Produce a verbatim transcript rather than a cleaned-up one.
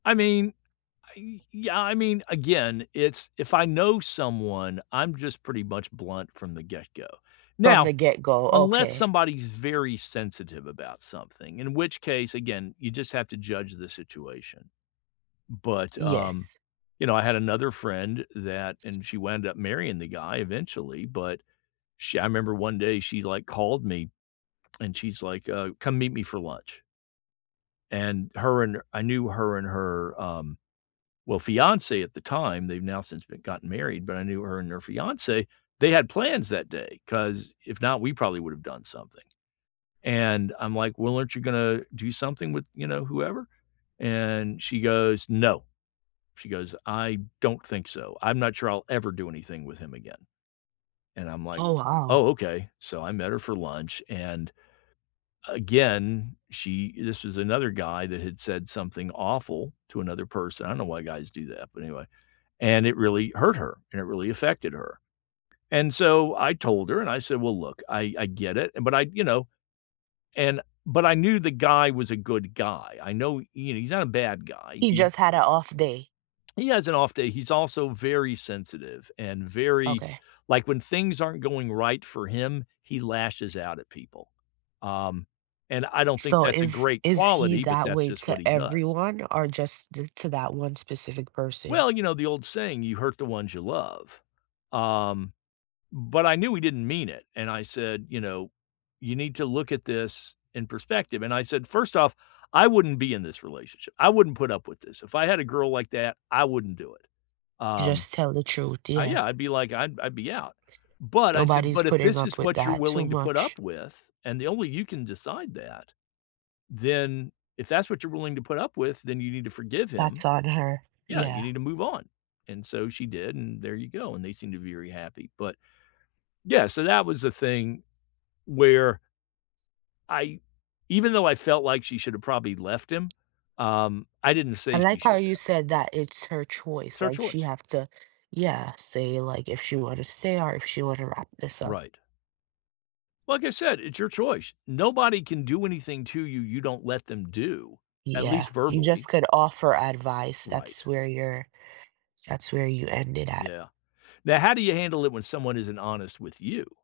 I mean, I yeah, I mean, again, it's, if I know someone, I'm just pretty much blunt from the get-go. From Now, the get-go, unless okay. somebody's very sensitive about something, in which case, again, you just have to judge the situation. But, um, Yes. you know, I had another friend that and she wound up marrying the guy eventually, but sh I remember one day she like called me and she's like, uh, "Come meet me for lunch" and her and I knew her and her, um, well, fiancé at the time, they've now since been gotten married, but I knew her and her fiancé, they had plans that day 'cause if not, we probably would have done something. And I'm like, "Well, aren't you gonna do something with, you know, whoever?" And she goes, "No," she goes, "I don't think so, I'm not sure I'll ever do anything with him again." And I'm like, Oh wow. "Oh, ok," so I met her for lunch and again, she this was another guy that had said something awful to another person- I don't know why guys do that, but anyway- and it really hurt her, and it really affected her, and so, I told her, and I said, "Well, look, I I get it," and, but I, you know, and, but I knew the guy was a good guy, I know, you know, he's not a bad guy, He he just had a off day. He has an off day, he's also very sensitive and very Okay. like, when things aren't going right for him, he lashes out at people, um, and I don't think So that's a is great is he quality, but that that's way just what to he does. everyone or just d to that one specific person? Well, you know, the old saying, "You hurt the ones you love," um, but I knew he didn't mean it, and I said, you know, "You need to look at this in perspective," and I said, "First off, I wouldn't be in this relationship, I wouldn't put up with this, if I had a girl like that, I wouldn't do it," You um just tell the truth, Uh, yeah. yeah, I'd be like, "I'd I'd be out," but I said, Nobody's but if putting this is up with what you're that too willing to put much. up with, and the only you can decide that. Then, if that's what you're willing to put up with, then you need to forgive him. That's on her, Yeah, you yeah. need to move on, and so she did, and there you go, and they seem to be very happy, but, yeah, so that was the thing where I even though I felt like she should have probably left him, um, I didn't I say she like how should you have. said that it's her It's choice, her like she choice. have to Yeah, say it like if she wanna stay or if she wanna wrap this up. Right. Like I said, it's your choice. Nobody can do anything to you, you don't let them do, at Yeah, least you just verbally. could offer advice, Right. that's where you're that's where you end it at. Yeah. Now, how do you handle it when someone isn't honest with you?